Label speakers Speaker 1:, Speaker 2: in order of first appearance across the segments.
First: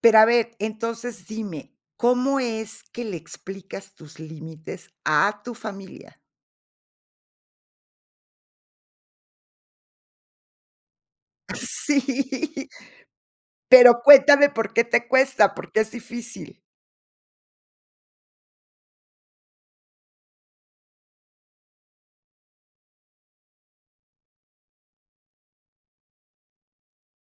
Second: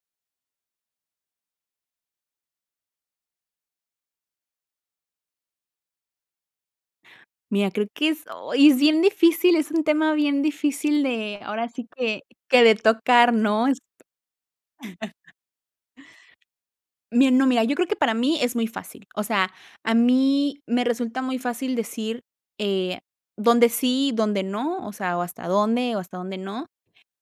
Speaker 1: Pero a ver, entonces dime, ¿cómo es que le explicas tus límites a tu familia?
Speaker 2: Mira, creo que es Ay, es bien difícil, es un tema bien difícil, de ahora sí que que
Speaker 1: Sí.
Speaker 2: de tocar, ¿no?, es
Speaker 1: Pero cuéntame, ¿por qué te cuesta?, ¿por qué es difícil?
Speaker 2: Bien, no, mira, yo creo que para mí es muy fácil, o sea, a mí me resulta muy fácil decir, eh, dónde sí y dónde no, o sea, o hasta dónde o hasta dónde no.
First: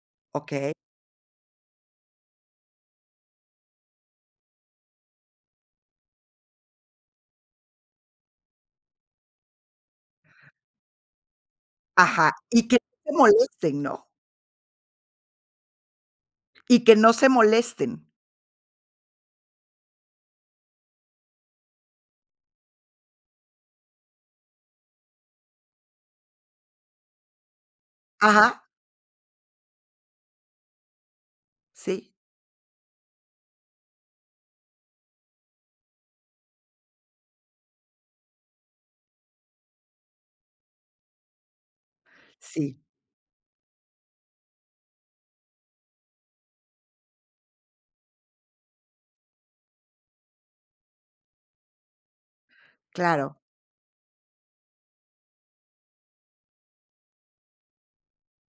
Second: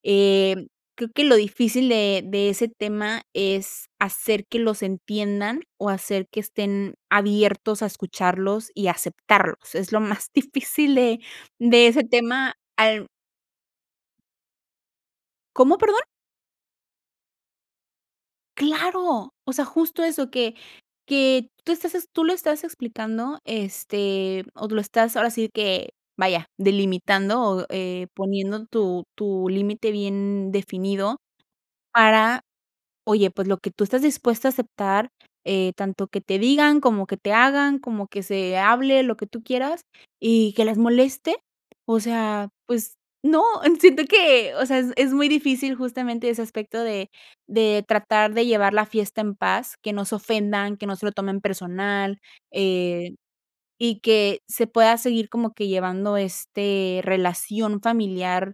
Speaker 2: Em,
Speaker 1: Okey.
Speaker 2: creo que lo difícil de de ese tema es hacer que los entiendan o hacer que estén abiertos a escucharlos y aceptarlos. Es lo más
Speaker 1: Ajá.
Speaker 2: difícil de de ese
Speaker 1: Ajá,
Speaker 2: tema
Speaker 1: y que
Speaker 2: al
Speaker 1: no se molesten, ¿no?
Speaker 2: ¿Cómo, perdón?
Speaker 1: Y que no se molesten.
Speaker 2: Claro, o sea, justo eso que que tú estás ex tú lo estás explicando, este, o lo estás ahora sí que, vaya, delimitando o, eh,
Speaker 1: Ajá.
Speaker 2: poniendo tu tu límite bien definido
Speaker 1: Sí.
Speaker 2: para, oye, pues, lo que tú estás dispuesta a aceptar, eh, tanto que te digan, como que te hagan, como que se hable, lo que tú quieras y que les moleste, o sea,
Speaker 1: Sí.
Speaker 2: pues, no, siento que, o sea, es es muy difícil justamente ese aspecto de de tratar, de llevar la fiesta en paz, que no se ofendan, que no se lo tomen personal, eh,
Speaker 1: Claro.
Speaker 2: y que se pueda seguir como que llevando, este, relación familiar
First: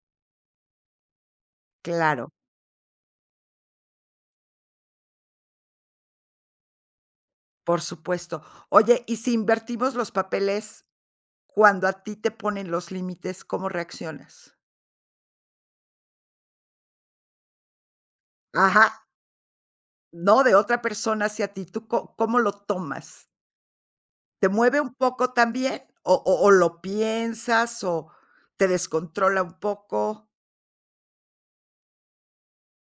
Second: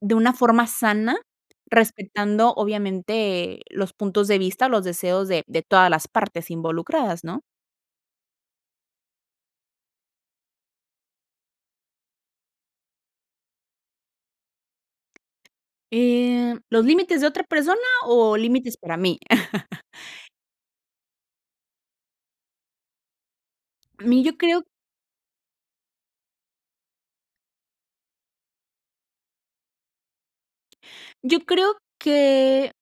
Speaker 2: de una forma sana
Speaker 1: Claro.
Speaker 2: respetando, obviamente, los puntos de vista, los deseos de de todas las partes involucradas, ¿no?
Speaker 1: Por supuesto. Oye, y si invertimos los papeles, cuando a ti te ponen los límites, ¿cómo reaccionas?
Speaker 2: Eh, ¿los límites de otra persona o límites para
Speaker 1: Ajá.
Speaker 2: mí?
Speaker 1: No, de otra persona hacia ti, ¿tú co cómo lo tomas?
Speaker 2: A mí yo
Speaker 1: ¿Te
Speaker 2: creo
Speaker 1: mueve un poco también, o o o lo piensas, o te descontrola un poco?
Speaker 2: Yo creo que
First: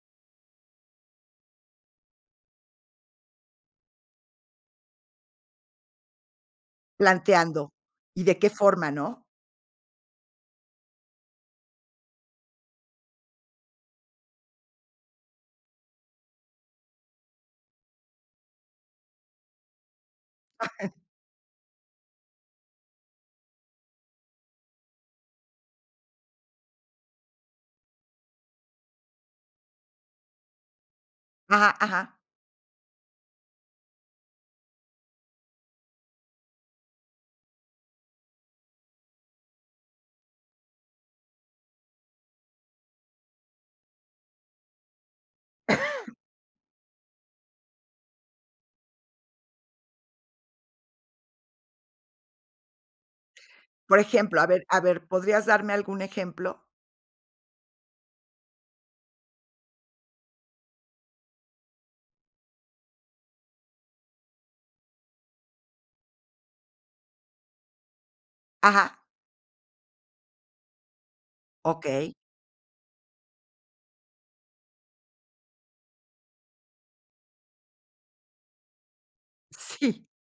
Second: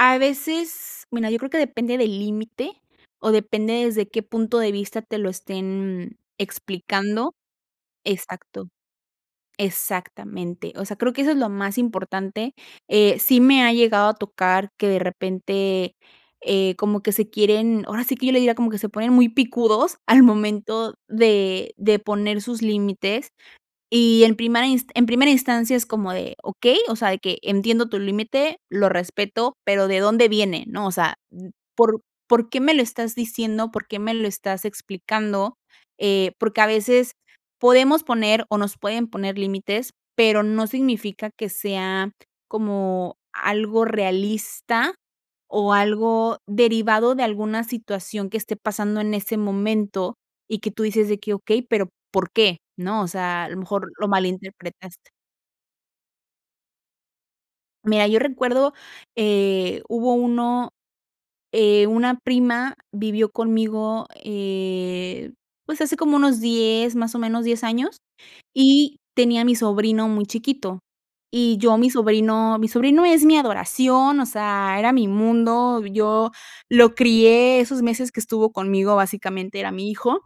Speaker 2: a veces bueno, yo creo que, depende del límite, o depende desde qué punto de vista te lo estén explicando.
Speaker 1: Planteando, y de qué
Speaker 2: Exacto.
Speaker 1: forma, ¿no?
Speaker 2: Exactamente, o sea, creo que eso es lo más importante, eh, sí me ha llegado a tocar que de repente, eh, como que se quieren ahora sí que, yo le diría como que se ponen muy picudos al momento de de poner sus límites, y en primera ins en primera instancia es como de: "Okey, o sea, de que entiendo tu límite, lo respeto, pero, ¿de dónde viene?, ¿no?, o sea, mm,
Speaker 1: Ajá,
Speaker 2: ¿por
Speaker 1: ajá.
Speaker 2: por qué me lo estás diciendo?, ¿por qué me lo estás explicando?", eh, porque a veces podemos poner o nos pueden poner límites, pero no significa que sea como algo realista o algo derivado de alguna situación que esté pasando en ese momento, y que tú dices de que: "Okey, pero, ¿por qué?", ¿no?, o sea, a lo mejor
Speaker 1: Por
Speaker 2: lo
Speaker 1: ejemplo, a ver a ver,
Speaker 2: malinterpretaste.
Speaker 1: ¿podrías darme algún ejemplo?
Speaker 2: Mira, yo recuerdo, eh, hubo uno, eh, una prima vivió conmigo, eh, pues, hace como unos 10 más o menos 10 años, y
Speaker 1: Ajá.
Speaker 2: tenía mi sobrino muy chiquito, y yo mi
Speaker 1: Okey.
Speaker 2: sobrino mi sobrino es mi adoración, o sea, era mi mundo, yo lo crié esos meses que estuvo conmigo, básicamente era mi
Speaker 1: Sí.
Speaker 2: hijo,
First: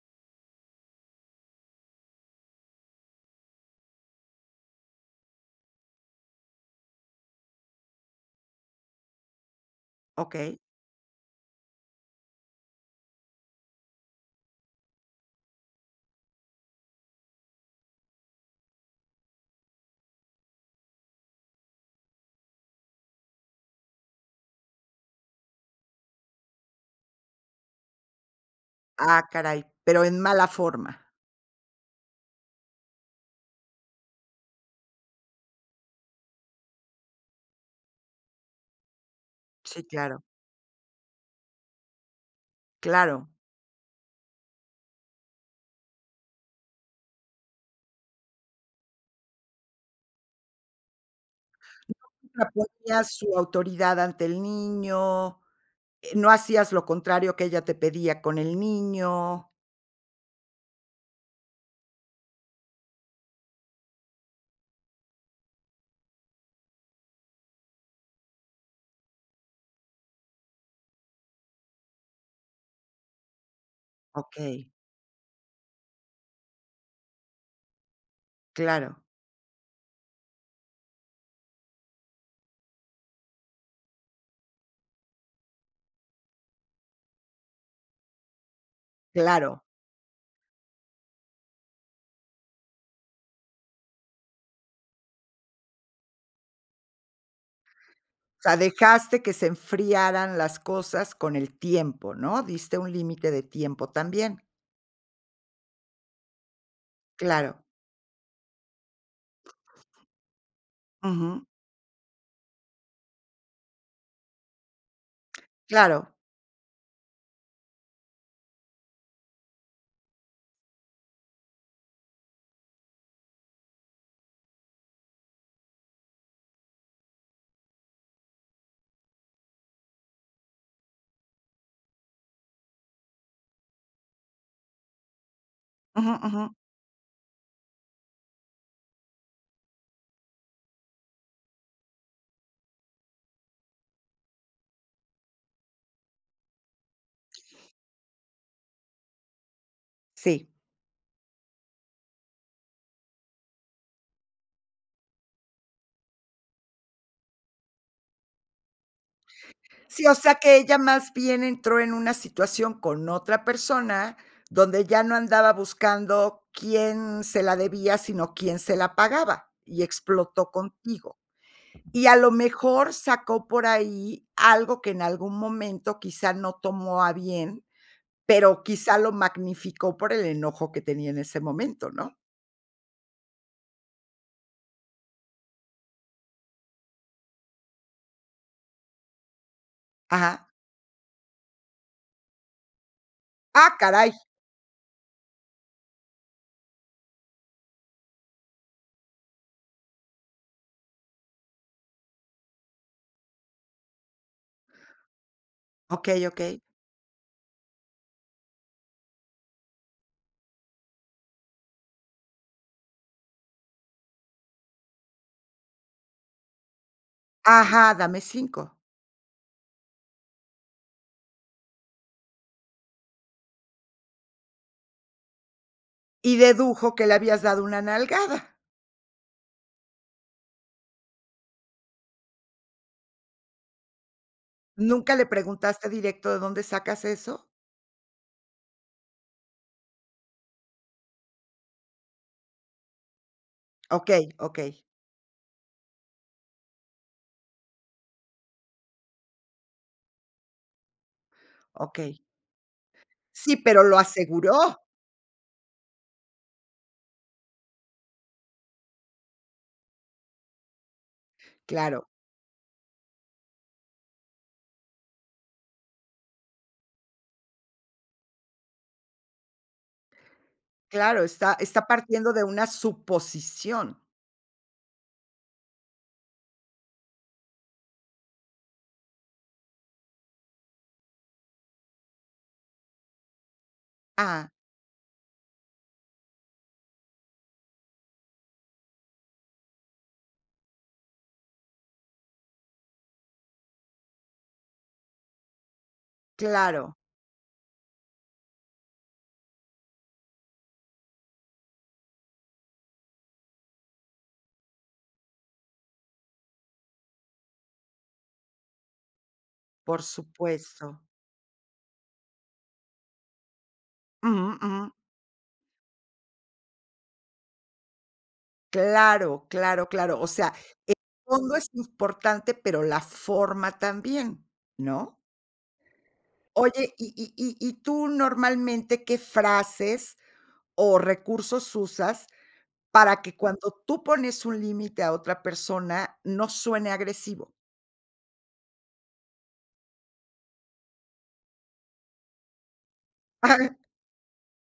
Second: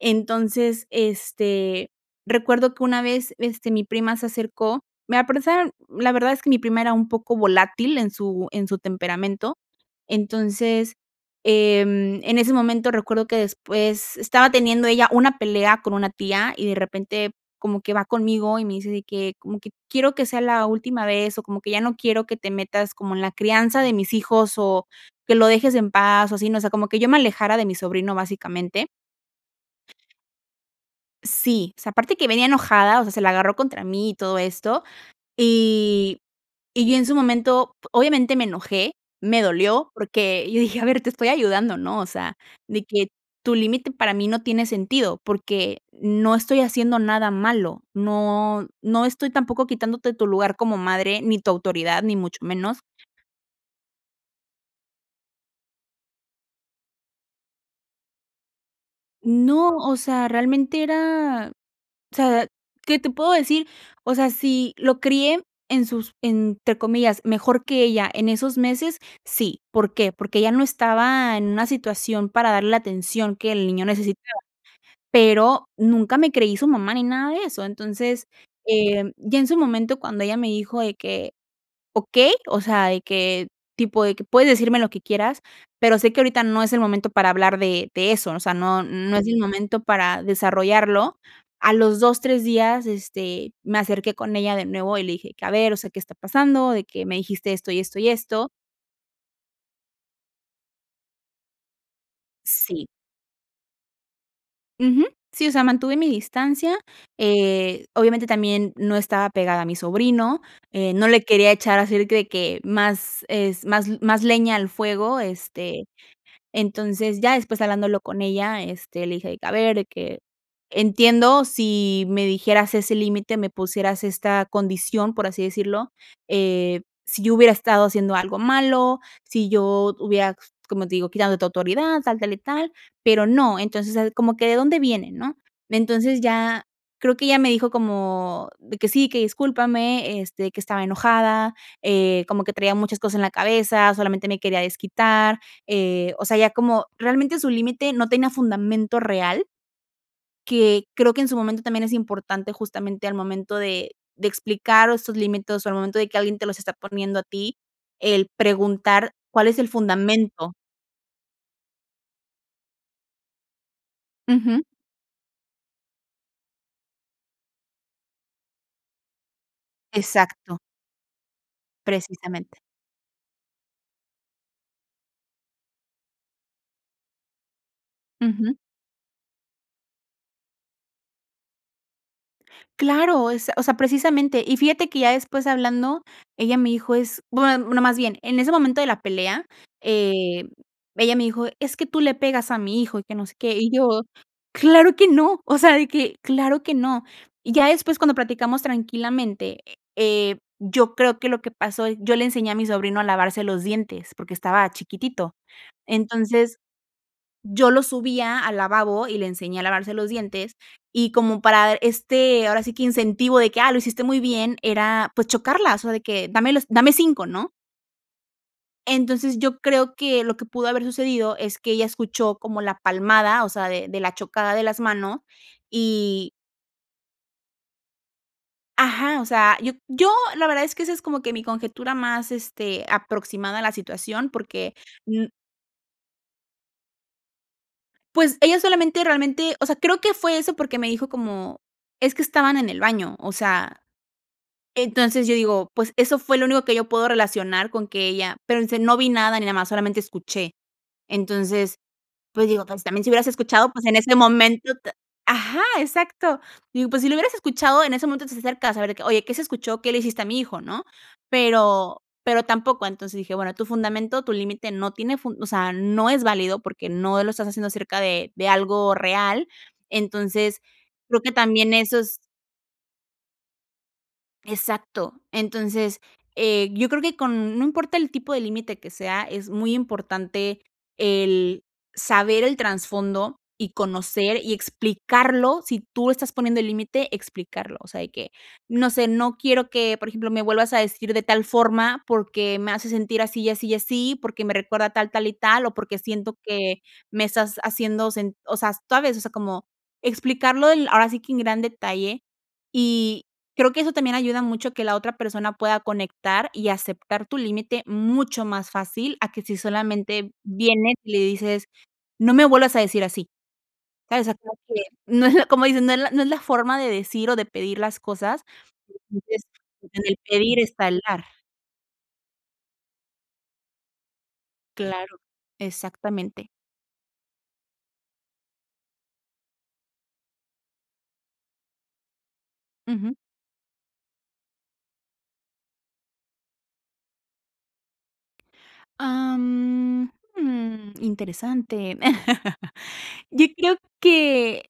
Speaker 2: entonces, este, recuerdo que una vez, este, mi prima se acercó, me [unintelligible] la verdad es que mi prima era un poco volátil en su en su temperamento,
Speaker 1: Okey.
Speaker 2: entonces, em, en ese momento recuerdo que después estaba teniendo ella una pelea con una tía y de repente, como que va conmigo y me dice de que, como que: "Quiero que sea la última vez, o como que ya no quiero que te metas como en la crianza de mis hijos, o que lo dejes en paz", o así, ¿no?, o sea, como que yo me alejara de mi sobrino básicamente.
Speaker 1: Ah, caray, pero en mala forma.
Speaker 2: Sí, o sea, aparte que venía enojada, o sea, se la agarró contra mí y todo esto, y y yo en su momento, obviamente me enojé, me
Speaker 1: Sí,
Speaker 2: dolió,
Speaker 1: claro.
Speaker 2: porque yo dije: "A ver, te estoy ayudando, ¿no?, o sea, de que
Speaker 1: Claro.
Speaker 2: tu límite para mí no tiene sentido, porque no estoy haciendo nada malo, no no estoy tampoco quitándote tu lugar como madre, ni tu autoridad, ni mucho menos"
Speaker 1: Apoyas su autoridad ante el niño, eh, no hacías lo contrario que ella te pedía con el niño.
Speaker 2: No, o sea, realmente era o sea, ¿qué te puedo decir?, o sea, ¿si lo crié en sus entre comillas, mejor que ella en esos meses?, sí, ¿por qué?, porque ella no estaba en una situación para darle la atención que el niño necesitaba,
Speaker 1: Okey.
Speaker 2: pero nunca me creí su mamá ni nada de eso, entonces,
Speaker 1: Claro.
Speaker 2: eh, ya en su momento cuando ella me dijo de que: "Okey", o sea, de que tipo de que: "Puedes decirme lo que quieras, pero sé que ahorita no es el momento para hablar de de eso, o sea, no no es el
Speaker 1: Claro.
Speaker 2: momento para desarrollarlo", a los 2 3 días, este, me acerqué con ella de nuevo y le dije que: "A ver, o sea, ¿qué está pasando?, de que me dijiste esto, y esto, y
Speaker 1: O
Speaker 2: esto".
Speaker 1: sea, dejaste que se enfriaran las cosas con el tiempo, ¿no?, diste
Speaker 2: Sí.
Speaker 1: un límite de tiempo también.
Speaker 2: Ujú, sí, o sea, mantuve mi distancia,
Speaker 1: Claro.
Speaker 2: eh, obviamente también no estaba pegada a mi sobrino, eh, no le
Speaker 1: Ujú.
Speaker 2: quería echar así de que de que más es más más leña al fuego, este,
Speaker 1: Claro.
Speaker 2: entonces ya después hablándolo con ella, este, le dije de que: "A ver de que entiendo si me dijeras ese límite, me pusieras esta condición, por así decirlo, eh, si yo hubiera estado haciendo algo malo, si yo hubiera, como te digo, quitándote autoridad, tal, tal y tal, pero no, entonces, o sea, como que, ¿de dónde viene?", ¿no?,
Speaker 1: Ujú,
Speaker 2: entonces,
Speaker 1: ujú.
Speaker 2: ya creo que ella me dijo, como de que: "Sí, que discúlpame, este, que estaba enojada, eh, como que traía muchas cosas en la cabeza, solamente me quería desquitar", eh, o sea, ya como realmente su límite no tenía fundamento real
Speaker 1: Sí.
Speaker 2: que creo que en su momento también es importante justamente al momento de de explicar estos límites, o sea, al momento de que alguien te los está poniendo a ti, el preguntar, cuál es el
Speaker 1: Sí, o sea,
Speaker 2: fundamento.
Speaker 1: que ella más bien entró en una situación con otra persona,
Speaker 2: Ujú.
Speaker 1: donde ya no andaba buscando quién se la debía, sino quién se la pagaba, y explotó
Speaker 2: Exacto.
Speaker 1: contigo, y a lo
Speaker 2: Precisamente.
Speaker 1: mejor sacó por ahí algo que en algún momento quizá no tomó a bien,
Speaker 2: Ujú.
Speaker 1: pero quizá lo magnificó por el enojo que tenía en ese momento, ¿no?
Speaker 2: Claro, es o sea, precisamente, y fíjate que, ya después hablando, ella me dijo es bueno no más bien, en ese momento de la pelea, eh,
Speaker 1: Ajá.
Speaker 2: ella me dijo: "Es que tú le pegas a mi hijo, y que no sé qué", y
Speaker 1: ¡Ah,
Speaker 2: yo:
Speaker 1: caray!
Speaker 2: "Claro que no", o sea, de que: "Claro que no", y ya después cuando platicamos tranquilamente, eh, yo creo que lo que pasó yo le enseñé a mi sobrino a lavarse los dientes porque estaba chiquitito,
Speaker 1: Okey,
Speaker 2: entonces,
Speaker 1: okey.
Speaker 2: yo lo subía al lavabo y le enseñé a lavarse los dientes y como para este, ahora sí, que incentivo de que, ah, lo hiciste muy bien, era, pues, chocarlas o sea de que dame los dame 5, ¿no?
Speaker 1: Ajá, dame 5
Speaker 2: Entonces, yo creo que, lo que pudo haber sucedido, es que ella escuchó como la palmada, o sea, de de la chocada de las manos y
Speaker 1: Y dedujo que le habías dado una nalgada.
Speaker 2: Ajá, o sea, yo yo la verdad es que, esa es como que mi conjetura más, este, aproximada a la situación, porque
Speaker 1: ¿Nunca
Speaker 2: mm
Speaker 1: le preguntaste directo: "De dónde sacas eso"?
Speaker 2: pues, ella solamente realmente o sea, creo que fue eso porque me dijo como: "Es que estaban en el baño", o sea,
Speaker 1: Okey, okey.
Speaker 2: entonces, yo digo, pues, eso fue lo único que yo puedo relacionar con que ella pero dice: "No vi nada, ni nada más, solamente escuché", entonces,
Speaker 1: Okey.
Speaker 2: pues digo, entonces también si hubieras
Speaker 1: Sí,
Speaker 2: escuchado,
Speaker 1: pero,
Speaker 2: pues, en
Speaker 1: ¡lo
Speaker 2: este momento
Speaker 1: aseguró!
Speaker 2: te Ajá, exacto, digo, pues, si lo hubieras escuchado, en ese momento te acercas a ver de que: "Oye, ¿qué se escuchó?, ¿qué le hiciste a mi hijo?", ¿no?, pero
Speaker 1: Claro.
Speaker 2: pero tampoco, entonces dije: "Bueno, tu fundamento tu límite no tiene fun o sea, no es válido porque no lo estás haciendo acerca de de algo real", entonces, creo
Speaker 1: Claro,
Speaker 2: que
Speaker 1: está
Speaker 2: también
Speaker 1: está
Speaker 2: esos
Speaker 1: partiendo de una suposición.
Speaker 2: Exacto, entonces, eh, yo creo que con No importa el tipo de límite que sea, es muy importante, el saber el trasfondo, y conocer,
Speaker 1: Ah.
Speaker 2: y explicarlo si tú estás poniendo el límite, explicarlo, o sea, de que, no sé "No quiero que", por ejemplo: "Me vuelvas a decir de tal forma, porque, me hace sentir así, y así, y así, porque, me recuerda tal, tal y tal, o porque siento que
Speaker 1: Claro.
Speaker 2: me estás haciendo sen" o sea, ¿sabes?, o sea, como explicarlo del, ahora sí que en gran detalle, y creo que eso también ayuda mucho, a que la otra persona pueda conectar y aceptar tu límite mucho más fácil, a que si
Speaker 1: Por
Speaker 2: solamente vienes
Speaker 1: supuesto.
Speaker 2: y le dices: "No me vuelvas a decir así", ¿sabes?
Speaker 1: Ujú,
Speaker 2: [unintelligible] que,
Speaker 1: ujú.
Speaker 2: no es la como dicen, no es la no es la forma de decir, o de pedir las cosas, entonces,
Speaker 1: Claro, claro,
Speaker 2: en el
Speaker 1: claro, o sea,
Speaker 2: pedir está
Speaker 1: el
Speaker 2: el dar.
Speaker 1: fondo es importante, pero la forma también,
Speaker 2: Claro,
Speaker 1: ¿no?
Speaker 2: exactamente.
Speaker 1: Oye, y y y y tú normalmente, ¿qué frases o recursos usas,
Speaker 2: Ujú.
Speaker 1: para que, cuando tú pones un límite a otra persona, no suene agresivo?
Speaker 2: Ah, mm, mm, interesante. Yo creo que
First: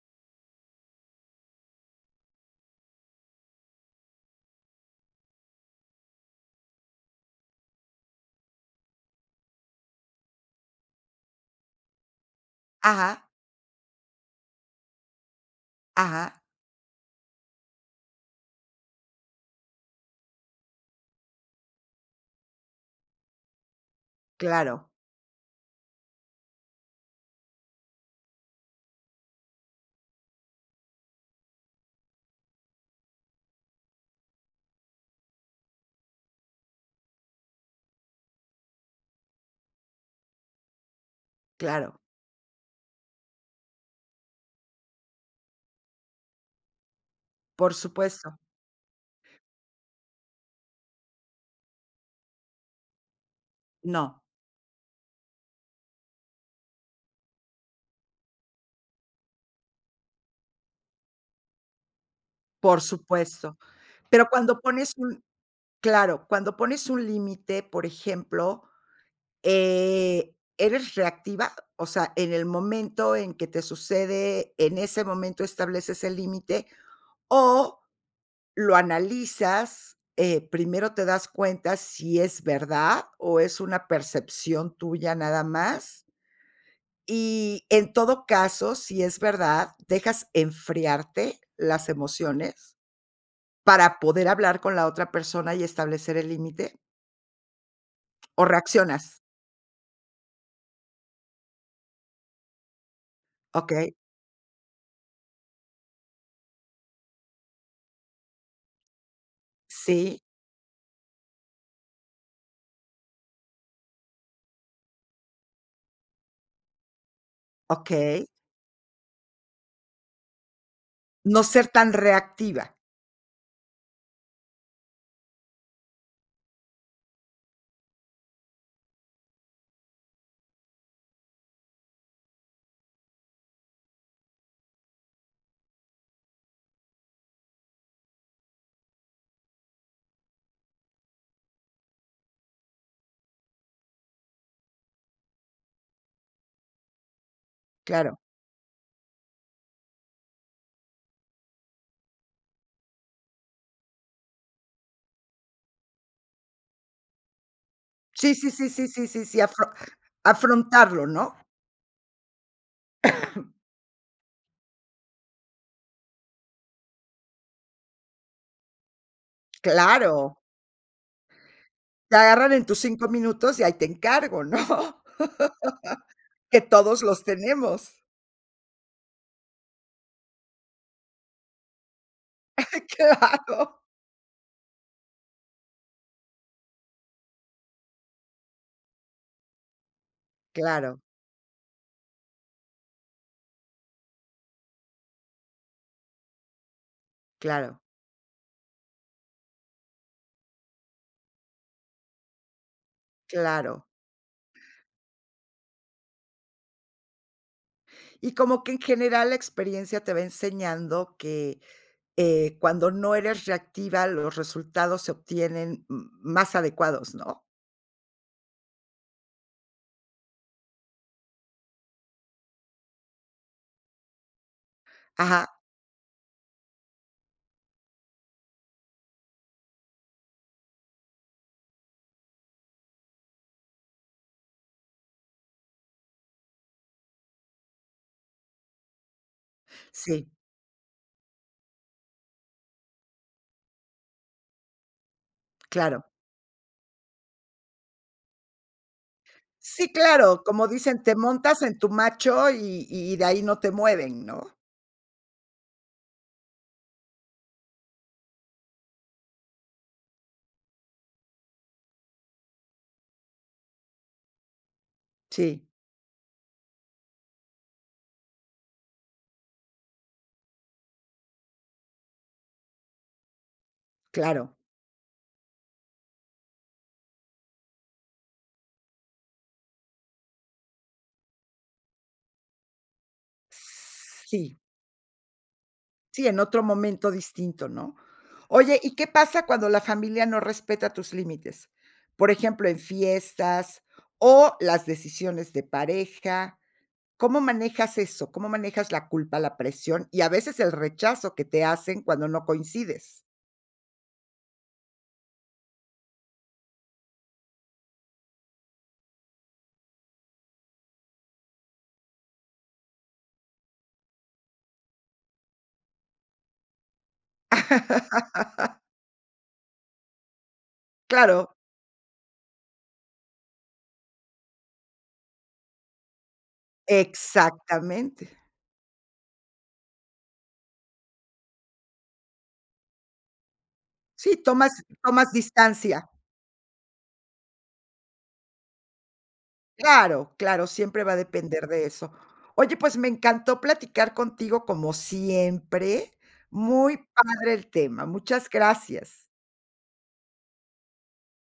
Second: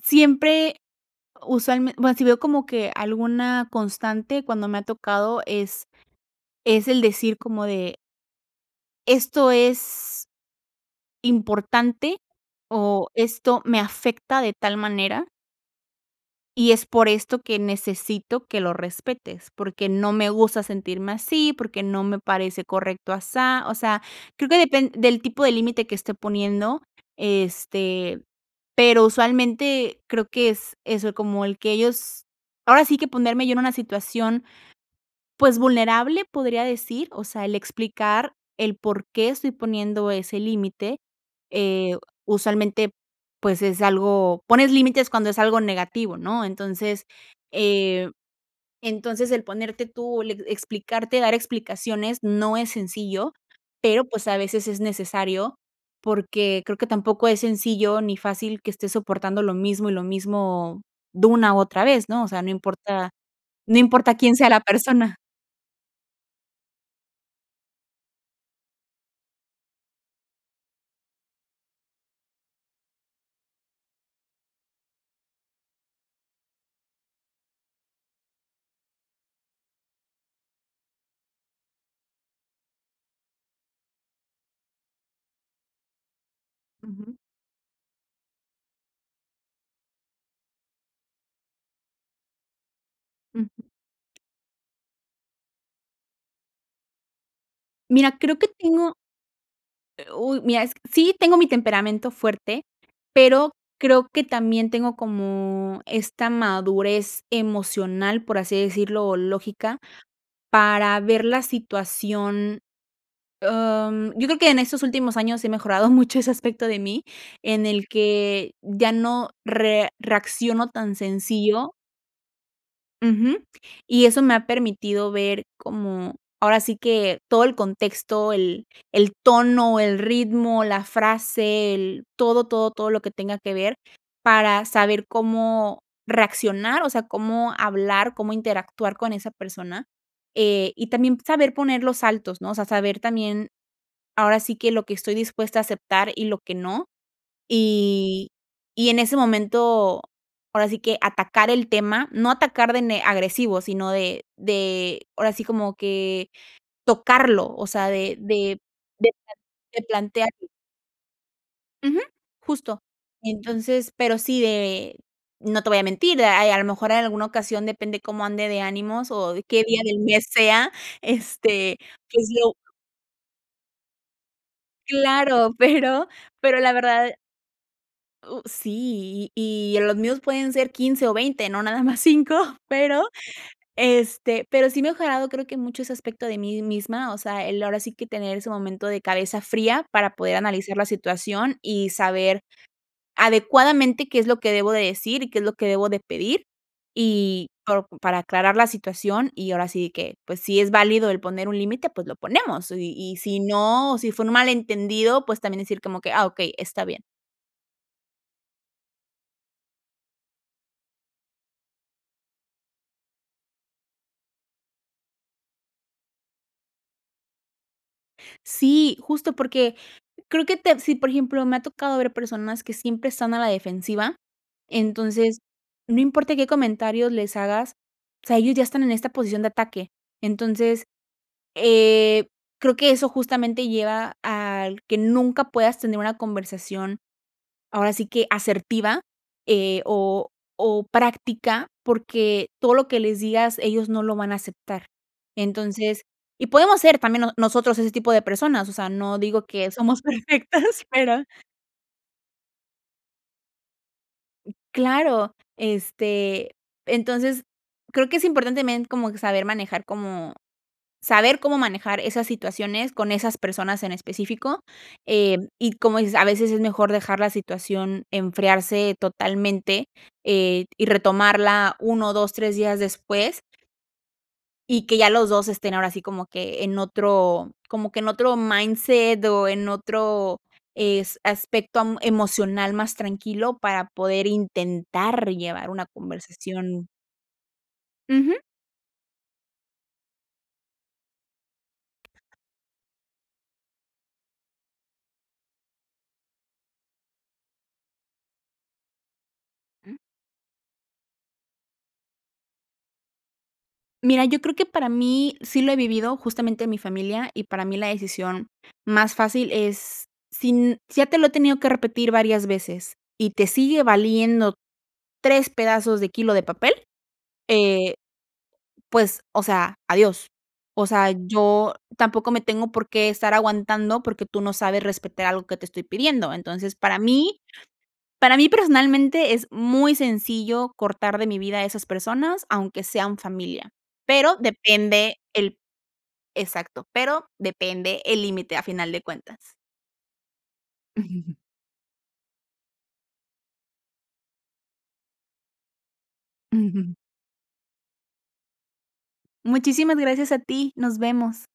Speaker 2: siempre usualmen bueno, sí veo como que alguna constante cuando me ha tocado es es el decir como de Esto es, importante o
Speaker 1: Ajá.
Speaker 2: esto me afecta de tal manera
Speaker 1: Ajá.
Speaker 2: "y es por esto que necesito que lo respetes, porque no me gusta sentirme así, porque no me parece correcto asá". O sea, creo que
Speaker 1: Claro.
Speaker 2: depend del tipo de límite que esté poniendo, este, pero usualmente creo que es eso, como el que ellos ahora sí que ponerme yo en una situación, pues vulnerable, podría decir, o sea, el explicar el por qué estoy poniendo ese límite, eh,
Speaker 1: Claro.
Speaker 2: usualmente, pues es algo Pones límites cuando es algo negativo, ¿no? Entonces,
Speaker 1: Por
Speaker 2: eh,
Speaker 1: supuesto.
Speaker 2: entonces el ponerte tú, le explicarte, dar explicaciones no es sencillo, pero,
Speaker 1: No.
Speaker 2: pues a veces es necesario, porque creo que tampoco es sencillo ni fácil que esté soportando lo mismo y lo mismo de una otra vez, ¿no? O sea, no
Speaker 1: Por
Speaker 2: importa
Speaker 1: supuesto,
Speaker 2: no importa
Speaker 1: pero
Speaker 2: quién sea
Speaker 1: cuando
Speaker 2: la
Speaker 1: pones
Speaker 2: persona.
Speaker 1: un Claro, cuando pones un límite, por ejemplo, eh, ¿eres reactiva? O sea, en el momento en que te sucede, ¿en ese momento estableces el límite? O lo analizas, eh, ¿primero te das cuenta si es verdad o es una percepción tuya nada más?
Speaker 2: Ujú.
Speaker 1: Y en todo caso, si es verdad, ¿dejas enfriarte las emociones
Speaker 2: Ujú.
Speaker 1: para poder hablar con la otra persona y establecer el límite?
Speaker 2: Mira, creo
Speaker 1: ¿O
Speaker 2: que tengo
Speaker 1: reaccionas?
Speaker 2: eh, uy, mira, es sí tengo mi temperamento fuerte, pero
Speaker 1: Okey.
Speaker 2: creo que también tengo como esta madurez emocional, por así decirlo, lógica,
Speaker 1: Sí.
Speaker 2: para ver la situación, om, yo creo que en estos últimos años he mejorado mucho ese aspecto de mí, en el
Speaker 1: Okey.
Speaker 2: que ya no re reacciono tan
Speaker 1: No ser
Speaker 2: sencillo
Speaker 1: tan reactiva.
Speaker 2: ujú, y eso me ha permitido ver como, ahora sí que todo el contexto, el el tono, el ritmo, la frase, el todo, todo, todo lo que tenga que ver, para saber cómo reaccionar, o sea, cómo hablar, cómo interactuar con esa persona, eh, y también saber poner los altos, ¿no? O sea, saber también, ahora sí que lo que estoy dispuesta a aceptar y lo que no,
Speaker 1: Claro.
Speaker 2: y y en ese momento, ahora sí que atacar el tema, no atacar de ne agresivo, sino de de ahora sí como que tocarlo, o sea, de
Speaker 1: Sí, sí,
Speaker 2: de
Speaker 1: sí, sí, sí,
Speaker 2: de
Speaker 1: sí,
Speaker 2: pla
Speaker 1: sí, afron
Speaker 2: de plantearlo.
Speaker 1: afrontarlo, ¿no?
Speaker 2: Ujú, justo. Entonces, pero sí de no te voy a mentir, a a lo mejor en alguna ocasión depende cómo ande de ánimos, o, de qué día del mes
Speaker 1: Claro.
Speaker 2: sea, este, sea. Este,
Speaker 1: Te
Speaker 2: pues
Speaker 1: agarran
Speaker 2: lo
Speaker 1: en tus 5 minutos, y ahí te encargo, ¿no?
Speaker 2: Claro, pero pero
Speaker 1: Que
Speaker 2: la
Speaker 1: todos
Speaker 2: verdad
Speaker 1: los tenemos.
Speaker 2: U sí, y en los míos pueden ser 15 o 20 no nada más 5 pero
Speaker 1: Claro.
Speaker 2: este, pero sí he mejorado creo que mucho ese aspecto de mí misma. O sea, el ahora sí que tener ese momento de cabeza fría para poder analizar la
Speaker 1: Claro.
Speaker 2: situación, y saber adecuadamente qué es lo que debo de decir, y qué es lo que debo de pedir, y
Speaker 1: Claro.
Speaker 2: po para aclarar la situación. Y ahora sí que, pues, si es válido el poner un límite, pues, lo ponemos. Y y si
Speaker 1: Claro.
Speaker 2: no, si fue un malentendido, pues, también decir como que: "Ah, okey, está bien".
Speaker 1: Y como que en general la experiencia te va enseñando que, eh, cuando no eres reactiva, los resultados se obtienen m más adecuados, ¿no?
Speaker 2: Sí, justo, porque creo que tepsi por ejemplo, me ha tocado ver personas que siempre están a la defensiva. Entonces,
Speaker 1: Ajá.
Speaker 2: no importa qué comentarios les hagas, o sea, ellos ya están en esta posición de ataque. Entonces, eh, creo que eso justamente lleva al que nunca puedas tener una conversación, ahora sí que asertiva, eh,
Speaker 1: Sí.
Speaker 2: o o práctica, porque todo lo que les digas ellos no lo van a aceptar. Entonces
Speaker 1: Claro.
Speaker 2: y podemos ser también no nosotros ese tipo de personas, o sea, no digo que
Speaker 1: Sí,
Speaker 2: somos
Speaker 1: claro, como
Speaker 2: perfectas,
Speaker 1: dicen: "Te
Speaker 2: pero
Speaker 1: montas en tu macho, y y de ahí no te mueven", ¿no?
Speaker 2: Claro, este, entonces, creo que es importante también como que saber manejar, como saber cómo manejar esas situaciones con esas personas en específico, em,
Speaker 1: Sí.
Speaker 2: y como es a veces es mejor dejar la situación enfriarse totalmente, eh, y retomarla 1, 2, 3 días después
Speaker 1: Claro.
Speaker 2: y que ya los 2 estén, ahora así, como que en otro como que en otro mindset, o, en otro es aspecto am emocional más tranquilo para poder
Speaker 1: Sí.
Speaker 2: intentar llevar una
Speaker 1: Sí, en otro
Speaker 2: conversación.
Speaker 1: momento distinto, ¿no?
Speaker 2: Ujú.
Speaker 1: Oye, ¿y qué pasa cuando la familia no respeta tus límites? Por ejemplo, en fiestas, o las decisiones de pareja, ¿cómo manejas eso? ¿Cómo manejas la culpa, la presión, y a veces el rechazo que te hacen cuando no coincides?
Speaker 2: Mira, yo creo que para mí sí lo he vivido, justamente en mi familia, y para mí la decisión más fácil es si n ya te lo he tenido que repetir varias veces, y te sigue valiendo 3 pedazos de kilo de papel, eh, pues, o sea, adiós. O sea,
Speaker 1: Claro.
Speaker 2: yo tampoco me tengo por qué estar aguantando, porque tú no sabes respetar algo que te estoy pidiendo. Entonces, para mí para
Speaker 1: Exactamente
Speaker 2: mí personalmente es muy sencillo cortar de mi vida a esas personas, aunque sean familia,
Speaker 1: Sí,
Speaker 2: pero
Speaker 1: tomas
Speaker 2: depende
Speaker 1: tomas
Speaker 2: el
Speaker 1: distancia.
Speaker 2: Exacto, pero depende el límite a final de cuentas.
Speaker 1: Claro, claro, siempre va a
Speaker 2: Ujú.
Speaker 1: depender de eso. Oye, pues, me encantó platicar contigo como siempre,
Speaker 2: Ujú.
Speaker 1: muy padre el tema. Muchas gracias.
Speaker 2: Muchísimas gracias a ti, nos vemos.